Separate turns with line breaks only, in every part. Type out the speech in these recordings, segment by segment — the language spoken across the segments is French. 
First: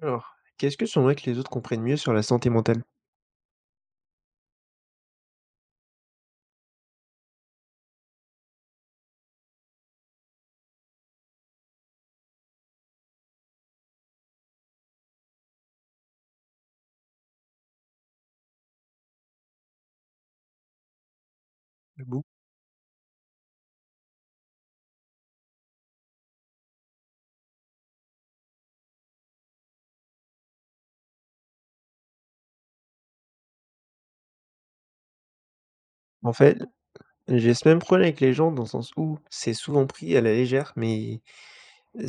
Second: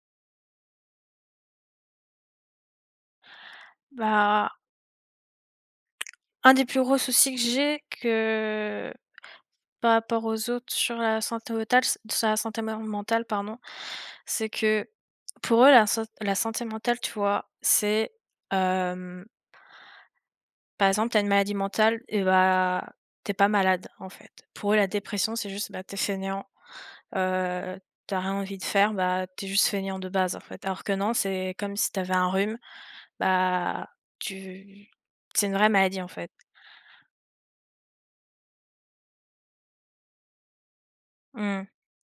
Alors, qu'est-ce que j'aimerais que les autres comprennent mieux sur la santé mentale?
Bah, un des plus gros soucis que j'ai, que par rapport aux autres sur la santé mentale, c sur la santé mentale, pardon, c'est que pour eux, la santé mentale, tu vois, c'est, hem, par exemple, t'as une maladie mentale et
Debout.
bah, t'es pas malade, en fait. Pour eux, la dépression, c'est juste, bah, t'es es fainéant, heu, tu rien envie de faire, bah, t'es juste fainéant de base, en fait. Alors que non, c'est comme si t'avais un rhume, bah, tu c'est une vraie maladie, en fait.
En fait, j'ai ce même problème avec les gens dans le sens où c'est souvent pris à la légère, mais,
Mmh.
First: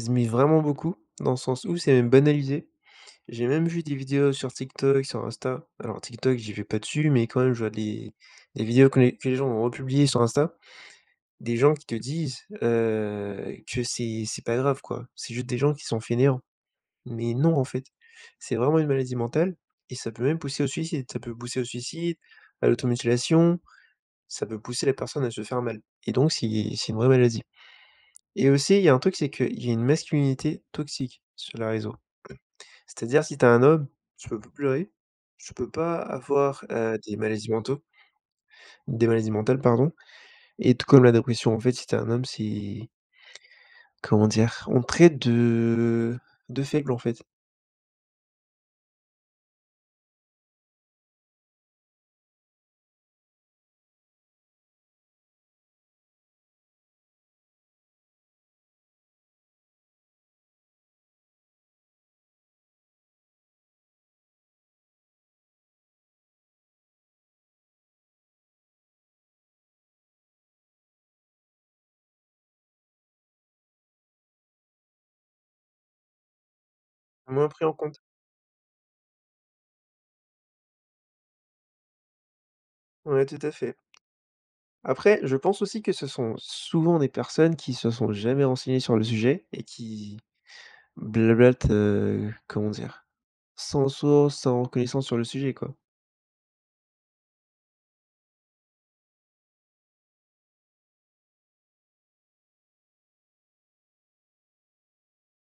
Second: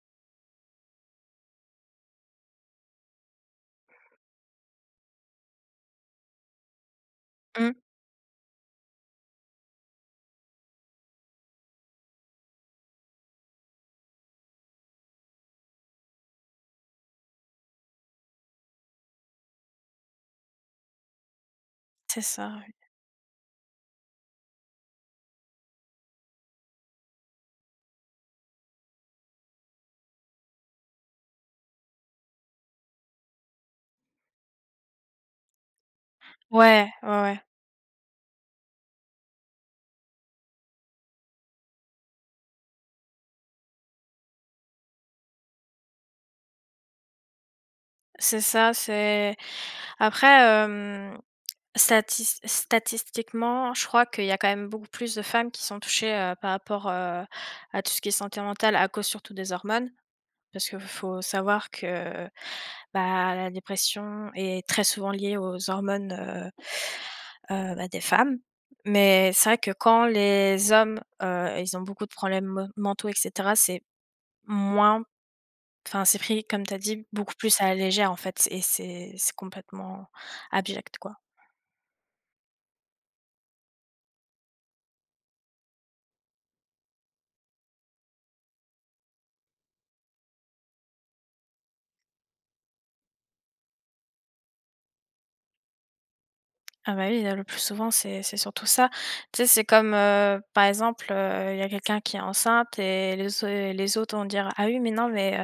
mais vraiment beaucoup, dans le sens où c'est même banalisé. J'ai même vu des vidéos sur TikTok, sur Insta. Alors TikTok, j'y vais pas dessus, mais quand même, je vois
Mmh.
des vidéos que les gens ont republiées sur Insta. Des gens qui te disent que c'est pas grave, quoi. C'est juste des gens qui sont fainéants. Mais non, en fait, c'est vraiment une maladie mentale et ça peut même pousser au suicide. Ça peut pousser au suicide,
C'est ça,
à
oui.
l'automutilation, ça peut pousser la personne à se faire mal. Et donc, c'est une vraie maladie. Et aussi, il y a un truc, c'est qu'il y a une masculinité toxique sur les réseaux. C'est-à-dire, si t'es un homme, tu peux pas pleurer, tu peux pas avoir,
Ouais, ouais, ouais.
des maladies mentales, pardon et tout comme la dépression. En fait, si t'es un homme, c'est comment dire? On te traite de faible, en fait,
C'est ça, c'est après, statistiquement, je crois qu'il y a quand même beaucoup plus de femmes qui sont touchées, par rapport, à tout ce qui est santé mentale à cause surtout des hormones. Parce qu'il faut savoir que, bah, la dépression est très souvent liée aux hormones, bah, des femmes. Mais c'est vrai que quand les hommes, ils ont beaucoup de problèmes me mentaux et cetera, c'est moins. Enfin, c'est pris, comme tu as dit, beaucoup
moins
plus à
pris en
la
compte.
légère, en fait, et c'est complètement abject, quoi.
Ouais, tout à fait. Après, je pense aussi que ce sont souvent des personnes qui se sont jamais renseignées sur le sujet et qui blablatent, comment dire? Sans source, sans connaissance sur le sujet, quoi.
Ah bah oui, le plus souvent, c'est surtout ça. Tu sais, c'est comme, par exemple, il y a quelqu'un qui est enceinte et les autres vont dire: «Ah oui, mais non, mais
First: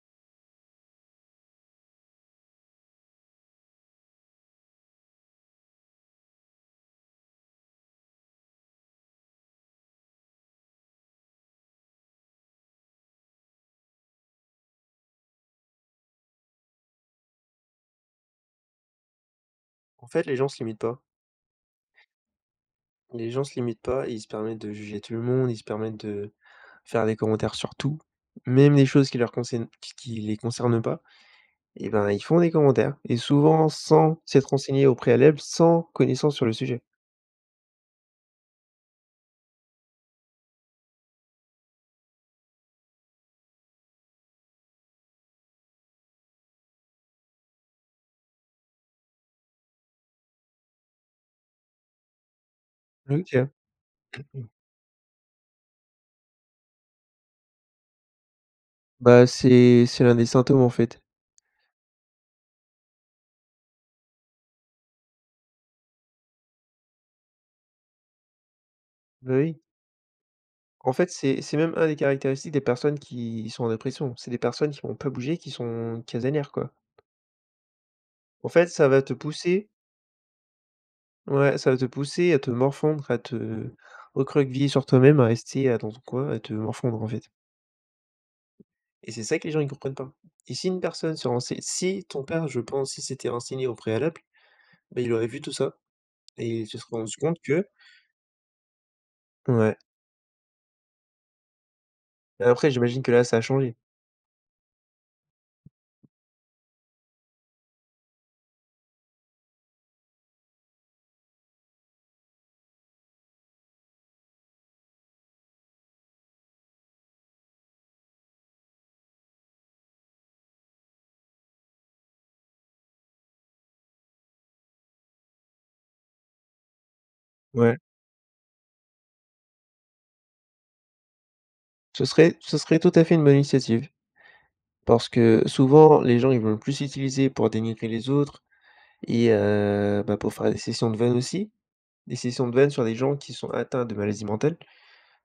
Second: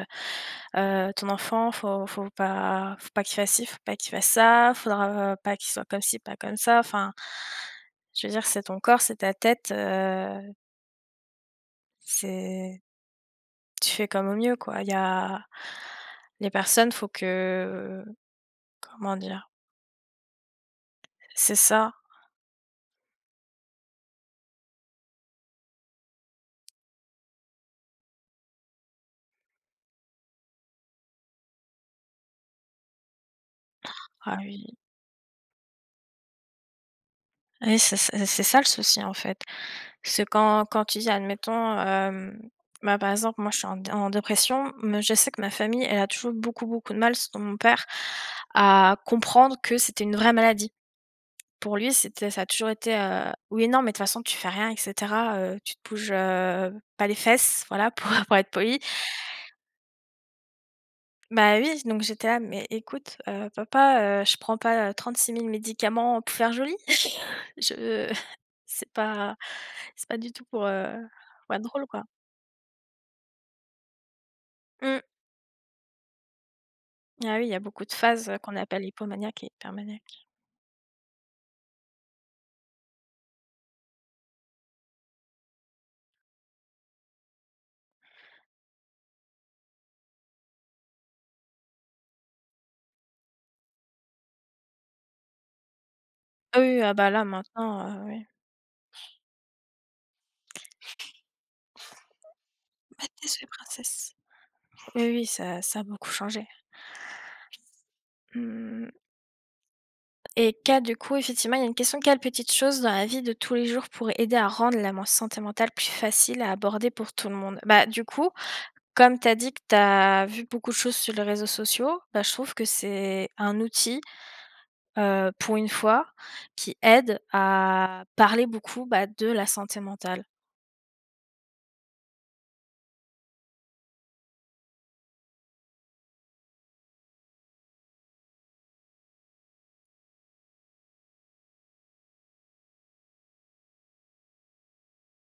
heu ton enfant, faut pas qu'il fasse ci, faut pas qu'il fasse ça, faudra, pas qu'il soit comme ci, pas comme ça». Enfin, je veux dire, c'est ton corps, c'est ta tête, c'est tu fais comme au mieux, quoi. Il y a les personnes, faut que, comment dire?
En fait, les gens se limitent pas.
C'est ça.
Les gens se limitent pas ils se permettent de juger tout le monde, ils se permettent de faire des commentaires sur tout, même des choses qui leur concernent qui les concernent pas et ben, ils font des commentaires et souvent sans
Ah
s'être
oui.
renseignés au préalable, sans connaissance sur le sujet.
Oui, c'est ça le souci, en fait. C'est quand tu dis, admettons, bah, par exemple, moi, je suis en dépression, mais je sais que ma famille, elle a toujours beaucoup, beaucoup de mal, surtout mon père, à comprendre que c'était une vraie maladie. Pour lui, c'était ça a toujours été,
OK.
«Oui, non, mais de toute façon, tu fais rien et cetera, tu te bouges, pas les fesses», voilà, pour pour être poli.
Bah, c'est l'un des symptômes, en fait.
Bah, oui, donc j'étais là: «Mais écoute, papa, je prends pas, 36 000 médicaments pour faire joli. Je». C'est
Bah,
pas
oui.
c'est pas du tout
En fait, c'est
pour
c'est
être
même
drôle,
un des
quoi.
caractéristiques des personnes qui sont en dépression. C'est des personnes qui vont
Mmh.
pas bouger, qui sont casanières, quoi.
Ah oui, il y a beaucoup de phases,
En
qu'on
fait,
appelle
ça va te
hypomaniaque et
pousser
hypermaniaque.
ouais, ça va te pousser à te morfondre, à te recroqueviller sur toi-même, à rester, dans ton coin, à te morfondre, en fait. Et c'est ça que les gens ne comprennent pas. Et si une personne se renseigne, si ton père, je pense, si c'était renseigné au préalable, bah, il aurait vu tout ça et
Ah
il se
oui, ah
serait
bah
rendu
là
compte que
maintenant, oui.
ouais. Après, j'imagine
Ma
que là, ça a
désolée
changé.
princesse. Oui, oui, ça a beaucoup changé. Mmh. Et quel du coup, effectivement, il y a une question, quelle petite chose dans la vie de tous les jours pourrait aider à rendre la men santé mentale plus facile à aborder pour tout le monde? Bah, du coup, comme tu as dit que tu as vu beaucoup de choses sur les réseaux sociaux, bah, je trouve que c'est un outil, pour une fois, qui aide
Ouais.
à parler beaucoup, bah, de la santé mentale.
Ce serait tout à fait une bonne initiative. Parce que souvent, les gens, ils vont plus s'utiliser pour dénigrer les autres et bah, pour faire des sessions de vannes aussi. Des sessions de vannes sur des gens qui sont atteints de maladies mentales,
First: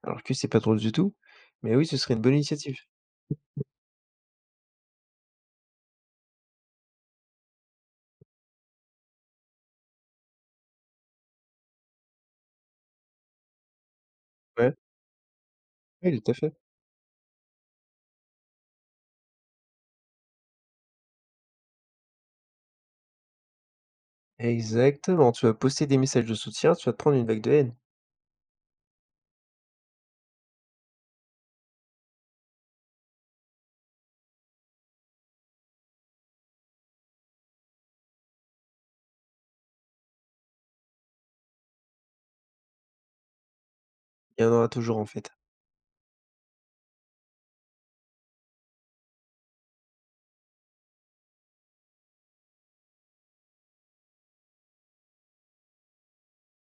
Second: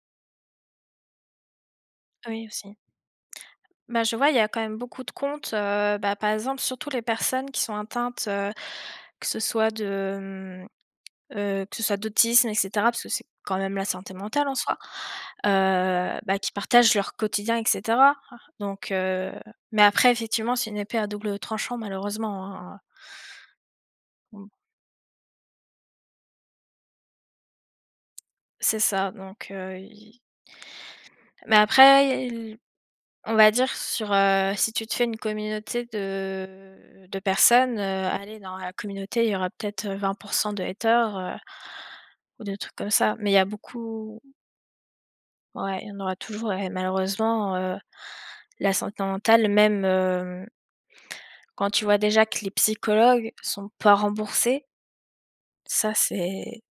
alors que c'est pas drôle du tout. Mais oui, ce serait une bonne
Oui,
initiative.
aussi. Bah, je vois, il y a quand même beaucoup de comptes, bah, par exemple, surtout les personnes qui sont atteintes, que ce soit de, que ce soit d'autisme et cetera, parce que c'est quand même la santé mentale en
Ouais,
soi,
oui, tout à
bah, qui
fait.
partagent leur quotidien et cetera. Donc mais après effectivement, c'est une épée à double tranchant malheureusement, hein.
Exactement, tu vas poster des messages de soutien, tu vas te prendre une vague de haine.
C'est ça, donc i mais après, il on va dire sur, si tu te fais une communauté de personnes, allez dans la communauté, il y aura peut-être, 20 de haters, ou des trucs comme ça. Mais il y a beaucoup,
Il y en aura toujours, en fait.
ouais, il y en aura toujours et malheureusement, la santé mentale même, quand tu vois déjà que les psychologues sont pas remboursés, ça c'est.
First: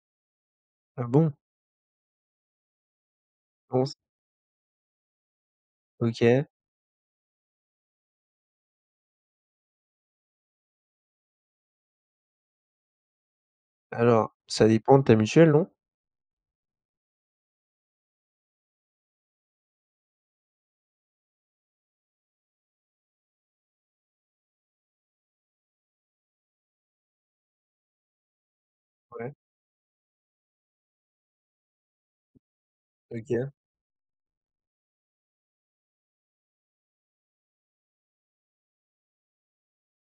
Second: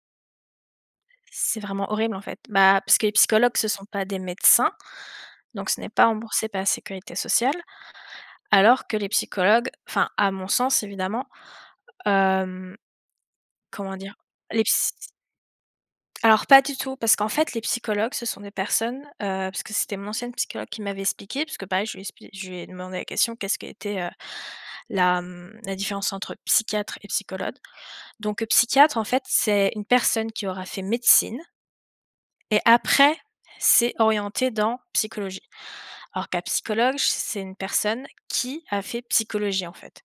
Ah bon?
C'est vraiment horrible, en fait. Bah, parce que les psychologues, ce sont
Comment ç
pas des médecins, donc ce n'est pas
OK.
remboursé par la sécurité sociale, alors que les psychologues, enfin, à mon sens, évidemment, hem, comment dire?
Alors,
Les
ça
psy
dépend de ta mutuelle, non?
alors pas du tout, parce qu'en fait, les psychologues, ce sont des personnes, parce que c'était mon ancienne psychologue qui m'avait expliqué, parce que pareil, je lui ai demandé la question: «Qu'est-ce qu'était, la, la différence entre psychiatre et psychologue?» Donc, psychiatre, en fait,
Ouais,
c'est une personne qui aura fait médecine. Et après,
OK,
c'est orienté dans psychologie. Alors qu'un psychologue, c'est une personne qui a fait psychologie, en fait,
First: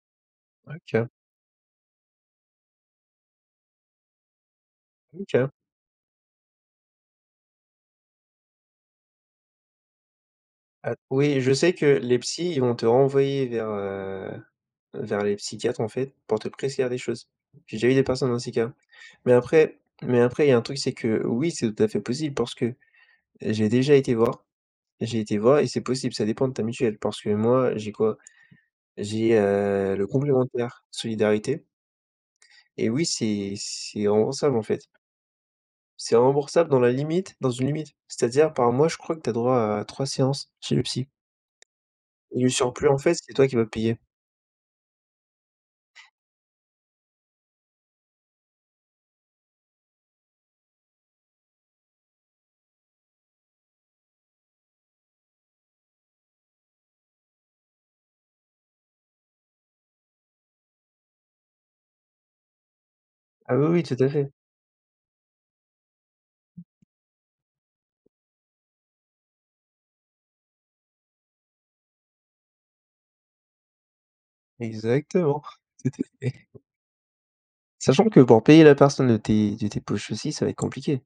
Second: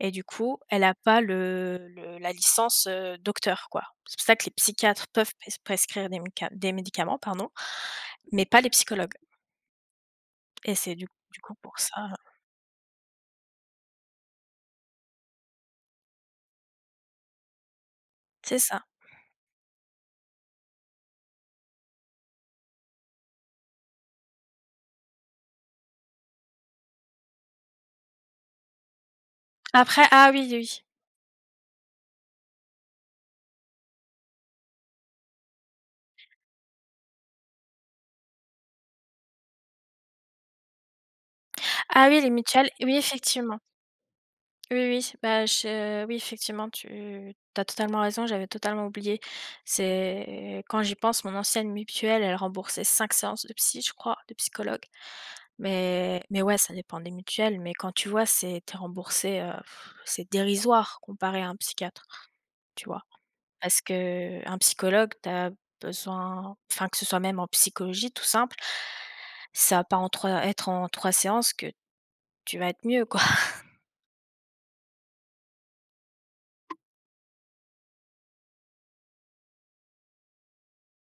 et du coup, elle a
OK,
pas le le la licence, docteur, quoi. C'est pour ça que les psychiatres peuvent
OK.
prescrire des méca des médicaments, pardon, mais pas les psychologues et
Ah
c'est
oui,
du
je
coup
sais
pour
que
ça,
les psys, ils vont te renvoyer vers les psychiatres, en fait, pour te prescrire des choses. J'ai déjà eu des personnes dans ces
c'est
cas.
ça.
Mais après mais après, il y a un truc, c'est que oui, c'est tout à fait possible parce que j'ai déjà été voir j'ai été voir et c'est possible, ça dépend de ta mutuelle. Parce que moi, j'ai quoi? J'ai, le
Après ah oui, oui, oui.
complémentaire solidarité et oui, c'est remboursable, en fait. C'est remboursable dans une limite. C'est-à-dire par mois, je crois que tu as droit à 3 séances chez le psy
Ah oui, les
et le
mutuelles,
surplus, en
oui,
fait, c'est toi qui
effectivement.
vas payer.
Oui, oui, bah, je oui, effectivement, tu as totalement raison, j'avais totalement oublié. C'est quand j'y pense, mon ancienne mutuelle, elle remboursait 5 séances de psy, je crois, de psychologue. Mais ouais, ça dépend des mutuelles, mais quand tu vois, c'est tu es remboursé, c'est dérisoire comparé à un psychiatre, tu vois?
Ah oui,
Parce
oui, tout à fait.
que un psychologue, tu as besoin, enfin, que ce soit même en psychologie, tout simple, ça va pas en 3 être en 3 séances que tu vas être mieux, quoi.
Exactement. Tout à fait. Sachant que pour payer la personne de tes poches aussi, ça va être compliqué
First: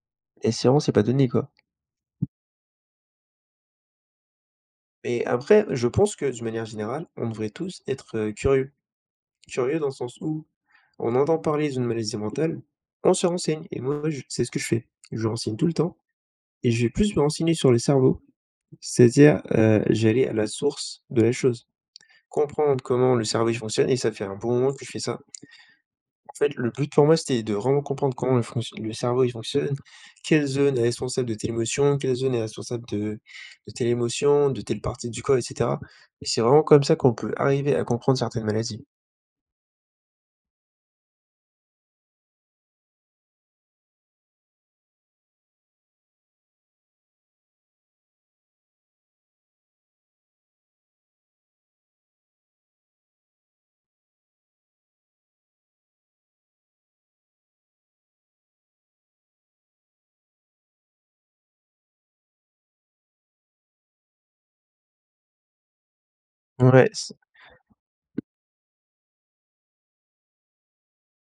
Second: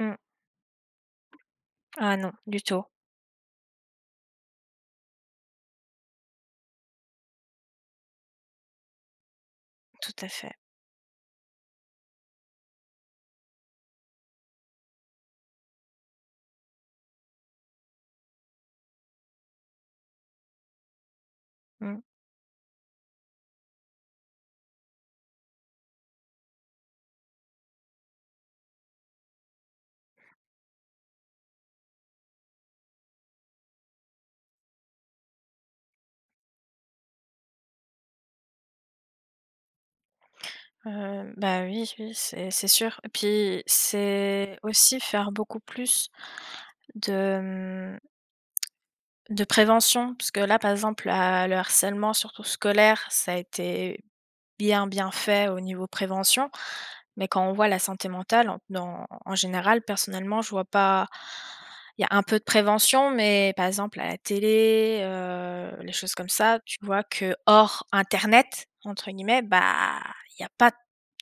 Mmh.
et si vraiment c'est pas donné, quoi.
Ah non, du tout,
Mais après, je pense que d'une manière générale, on devrait tous être, curieux. Curieux dans le
tout
sens
à
où
fait.
on entend parler d'une maladie mentale, on se renseigne et moi je c'est ce que je fais. Je me renseigne tout le temps et je vais plus me renseigner sur le cerveau, c'est-à-dire, je à la source de la chose,
Mmh.
comprendre comment le cerveau, il fonctionne et ça fait un bon moment que je fais ça. En fait, le but pour moi, c'était de vraiment comprendre comment le cerveau, il fonctionne. Quelle zone est responsable de telle émotion, quelle zone est responsable de telle émotion, de telle partie du corps et cetera et c'est vraiment comme ça qu'on peut arriver à comprendre certaines maladies.
Bah, oui, oui, c'est sûr. Et puis, c'est aussi faire beaucoup plus de, de prévention, parce que là, par exemple, la le harcèlement, surtout scolaire, ça a été bien, bien fait au niveau prévention. Mais quand on voit la santé mentale, en, en général, personnellement, je vois pas. Il y a un peu de prévention, mais par exemple à la télé, les choses comme ça, tu
Ouais,
vois
c
que hors Internet, entre guillemets, bah il n'y a pas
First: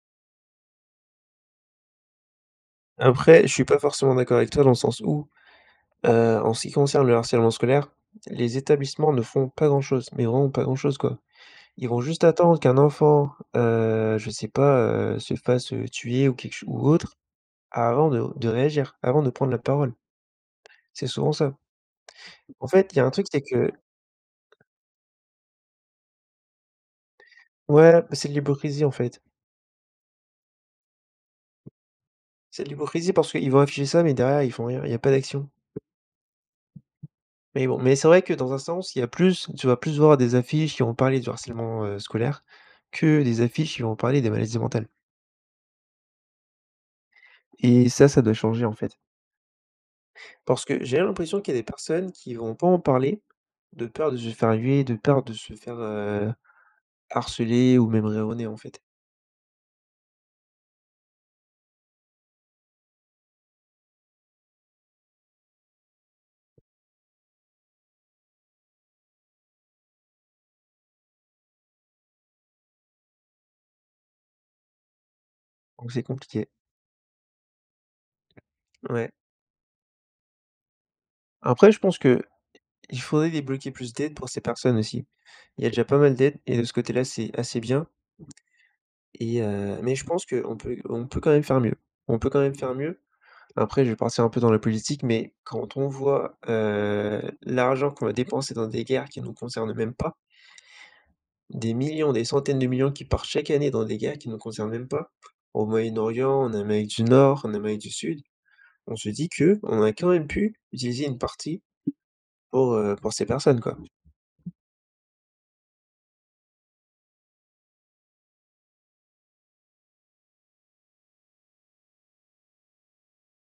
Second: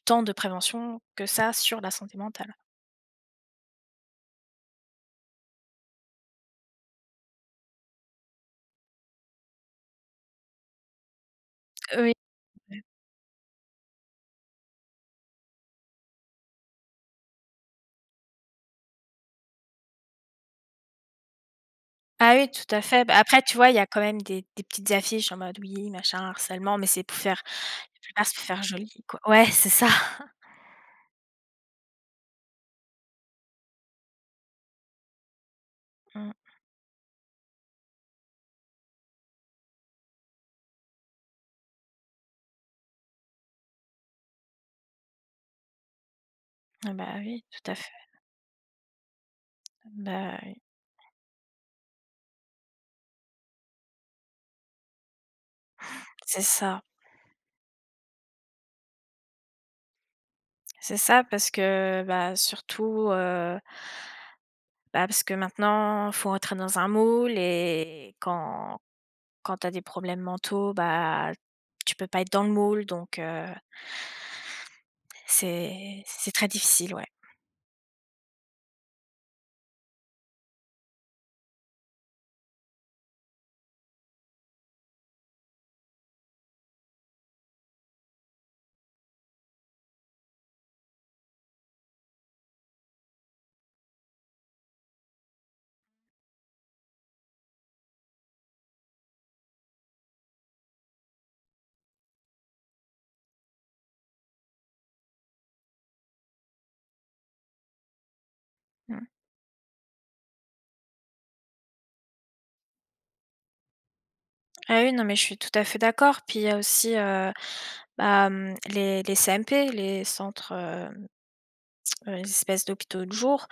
tant de prévention que ça sur la santé mentale.
après, je suis pas forcément d'accord avec toi dans le sens où, en ce qui concerne le harcèlement scolaire, les établissements ne font pas grand-chose, mais vraiment pas grand-chose, quoi. Ils vont
Oui.
juste attendre qu'un enfant, je sais pas, se fasse, tuer ou quelque ch ou autre avant de réagir, avant de prendre la parole. C'est souvent ça.
Ah oui,
En
tout à
fait, il y a
fait.
un
Bah,
truc, c'est
après, tu
que
vois, il y a quand même des petites affiches en mode oui, machin, harcèlement, mais c'est pour faire, la
ouais, bah,
plupart,
c'est de
c'est pour faire
l'hypocrisie, en
joli, quoi.
fait.
Ouais, c'est ça.
C'est de l'hypocrisie parce qu'ils vont afficher ça, mais derrière, ils font rien, il y a pas d'action.
Mm.
Mais bon, mais c'est vrai que dans un sens, il y a plus tu vas plus voir des affiches qui vont parler du harcèlement, scolaire que des affiches qui vont parler des maladies mentales
Ah bah oui, tout à
et
fait.
ça doit changer, en fait.
Bah, oui,
Parce que j'ai l'impression qu'il y a des personnes qui vont pas en parler de peur de se faire huer, de peur de se faire,
c'est ça.
harceler ou même rer en fait.
C'est ça parce que, bah, surtout, bah, parce que maintenant, faut rentrer dans un moule et quand tu as des problèmes mentaux, bah, tu peux pas être dans le moule donc
Donc c'est
c'est
compliqué.
très difficile, ouais.
Ouais. Après, je pense que il faudrait débloquer plus d'aide pour ces personnes aussi. Il y a déjà pas mal d'aide et de ce côté-là, c'est assez bien et mais je pense qu'on peut on peut quand même faire mieux. On peut quand même faire mieux. Après, je vais partir un peu dans la politique, mais quand on voit, l'argent qu'on va dépenser dans des guerres qui ne nous concernent même pas, des millions, des centaines de millions qui partent chaque année dans des guerres qui ne nous concernent même pas, au Moyen-Orient, en Amérique du Nord, en Amérique du Sud, on
Mmh.
se dit que on a quand même pu utiliser une partie pour ces personnes, quoi.
Ah oui, non, mais je suis tout à fait d'accord. Puis il y a aussi, bah, les CMP, les centres, les espèces d'hôpitaux de jour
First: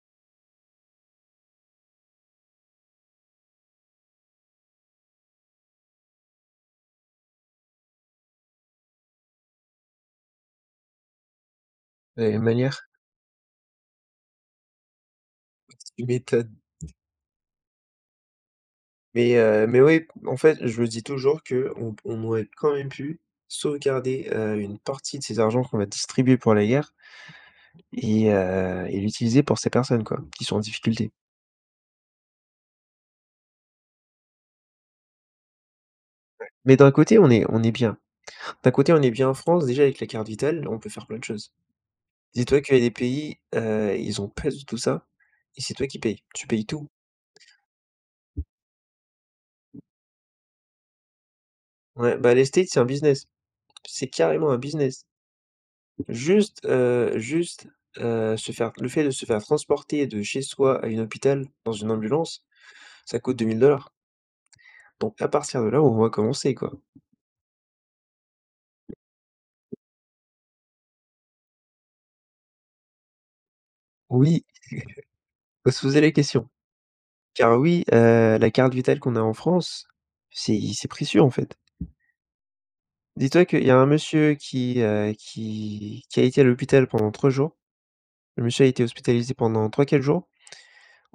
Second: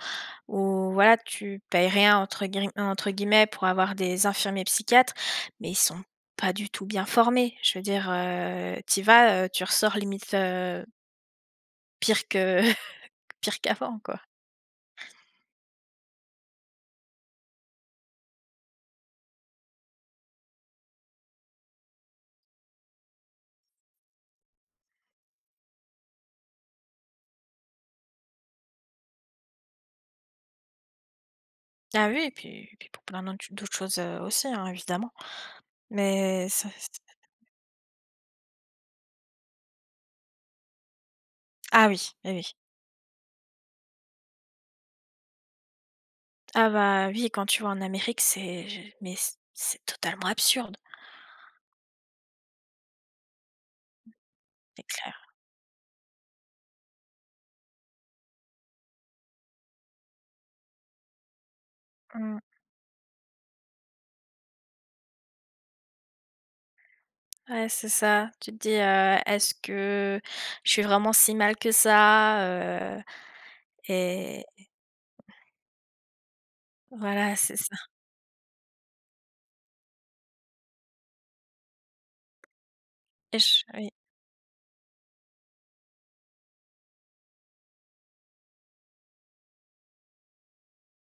où voilà, tu payes rien entre grim entre guillemets pour avoir des infirmiers psychiatres, mais ils sont pas du tout bien formés. Je veux dire, tu vas, tu ressors limite,
De
pire
la même
que
manière?
pire qu'avant, quoi.
Tu m'étonnes. Mais oui, en fait, je me dis toujours que on aurait quand même pu sauvegarder, une partie de ces argent qu'on a distribué pour la guerre et l'utiliser pour ces personnes, quoi, qui sont en difficulté.
Ah oui, et puis pour plein d'autres choses, aussi, hein, évidemment. Mais ça
Mais
c,
d'un côté, on est bien. D'un côté, on est bien en France, déjà avec la carte vitale, on peut faire plein de choses.
ah oui, oui, oui.
Dis-toi qu'il y a des pays, ils ont pas du tout ça et c'est toi qui payes. Tu payes
Ah
tout.
bah, oui, quand tu vas en Amérique, c'est mais c'est totalement absurde,
Ouais, bah, les States, c'est un business. C'est carrément un
c'est
business.
clair.
Juste, juste, se faire le fait de se faire transporter de chez soi à un hôpital dans une
Mmh.
ambulance, ça coûte 2 dollars. Donc à partir de là, on va commencer, quoi.
Ouais, c'est ça. Tu te dis, «Est-ce que je suis vraiment si mal que ça?» heu
Oui,
et
faut se poser la question.
voilà, c'est
Car
ça.
oui, la carte vitale qu'on a en France, c'est précieux, en fait.
Et
Dis-toi qu'il
je
y a un
oui,
monsieur qui a été à l'hôpital pendant 3 jours. Le monsieur a été hospitalisé pendant trois 4 jours.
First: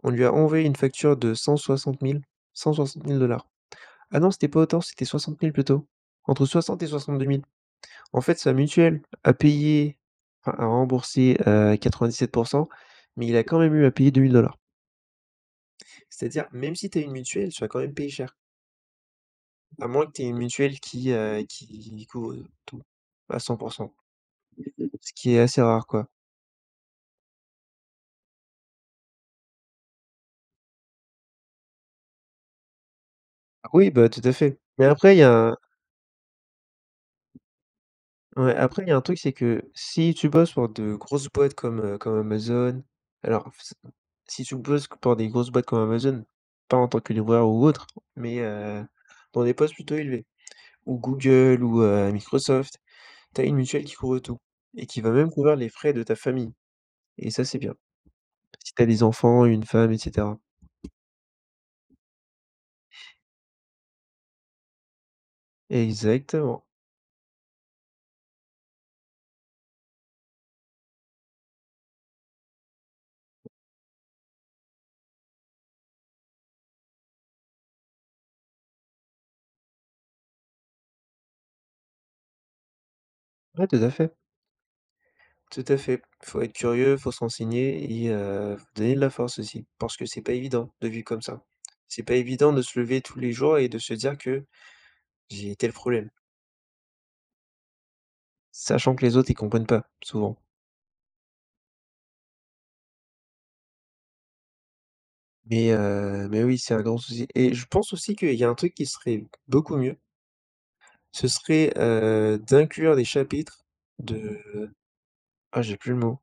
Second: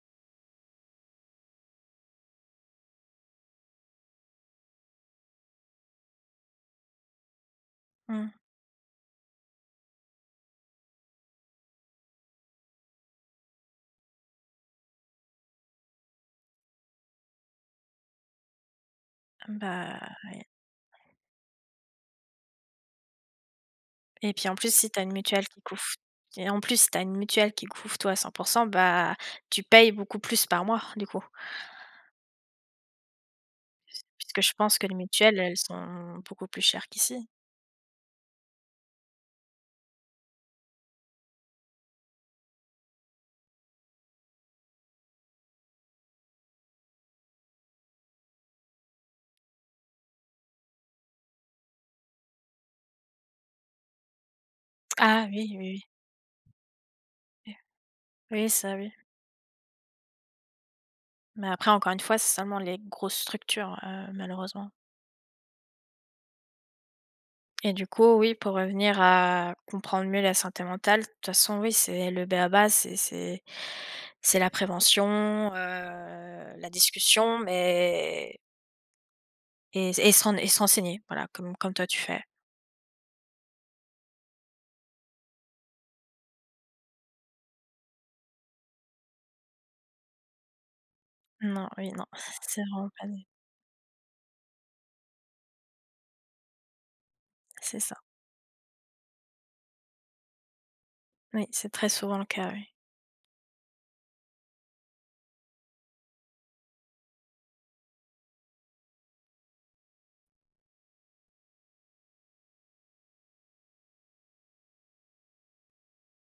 On lui a envoyé une facture de 160 000, cent soixante mille dollars. Ah non, c'était pas autant, c'était 60 000 plutôt. Entre 60 000 et 62 000. En
mmh,
fait, sa mutuelle a payé, enfin a remboursé, quatre-vingt-dix-sept pour cent, mais il a quand même eu à payer deux mille dollars. C'est-à-dire, même si tu as une mutuelle, tu vas quand même payer cher. À moins que
bah,
tu aies une
oui
mutuelle qui couvre tout à cent pour 100,
et puis en plus, si tu as
ce
une
qui est
mutuelle qui
assez
couvre
rare, quoi.
et en plus, si tu as une mutuelle qui couvre toi à 100%, bah, tu payes beaucoup plus par mois, du coup,
Oui, bah, tout à
puisque je
fait.
pense
Mais
que les
après, il y a
mutuelles,
un
elles sont beaucoup plus chères qu'ici.
ouais, après, il y a un truc, c'est que si tu bosses pour de grosses boîtes comme Amazon, alors f si tu bosses pour des grosses boîtes comme Amazon, pas en tant que livreur ou autre, mais dans des postes plutôt élevés, ou Google ou Microsoft, tu as une mutuelle qui couvre tout et qui va
Ah
même
oui,
couvrir
oui,
les
oui,
frais de ta famille et ça,
oui,
c'est bien.
oui,
Si
ça
tu as
oui,
des enfants, une femme et cetera.
mais après encore une fois, c'est seulement les grosses structures, malheureusement.
Exactement.
Et du coup, oui, pour revenir à comprendre mieux la santé mentale, de toute façon, oui, c'est le b.a.-ba, c'est la prévention, la discussion, mais et se renseigner, voilà, comme toi tu fais.
Ouais, tout à fait. Tout à fait. Faut être curieux, faut se renseigner et faut donner de la force aussi, parce que c'est pas évident de vivre comme ça.
Non, oui,
C'est
non,
pas évident de
c'est
se
vraiment
lever
pas
tous
né,
les jours et de se dire que j'ai tel problème,
c'est ça.
sachant que les autres, ils comprennent pas souvent.
Oui, c'est très souvent le cas, oui.
Mais oui, c'est un grand souci et je pense aussi qu'il y a un truc qui serait beaucoup mieux, ce serait, d'inclure des chapitres de ah, j'ai plus le mot.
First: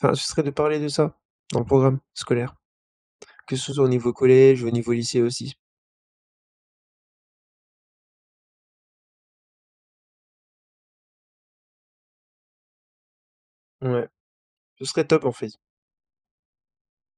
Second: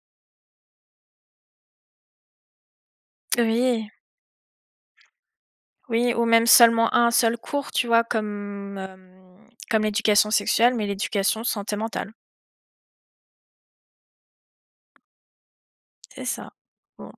Enfin, ce serait de parler de ça dans le programme scolaire, que ce soit au
Oui,
niveau collège, ou au niveau lycée aussi.
oui, ou même seulement un seul cours, tu vois? Comme, comme l'éducation sexuelle, mais l'éducation santé mentale,
Ouais, ce serait top en fait.
c'est ça. Bon.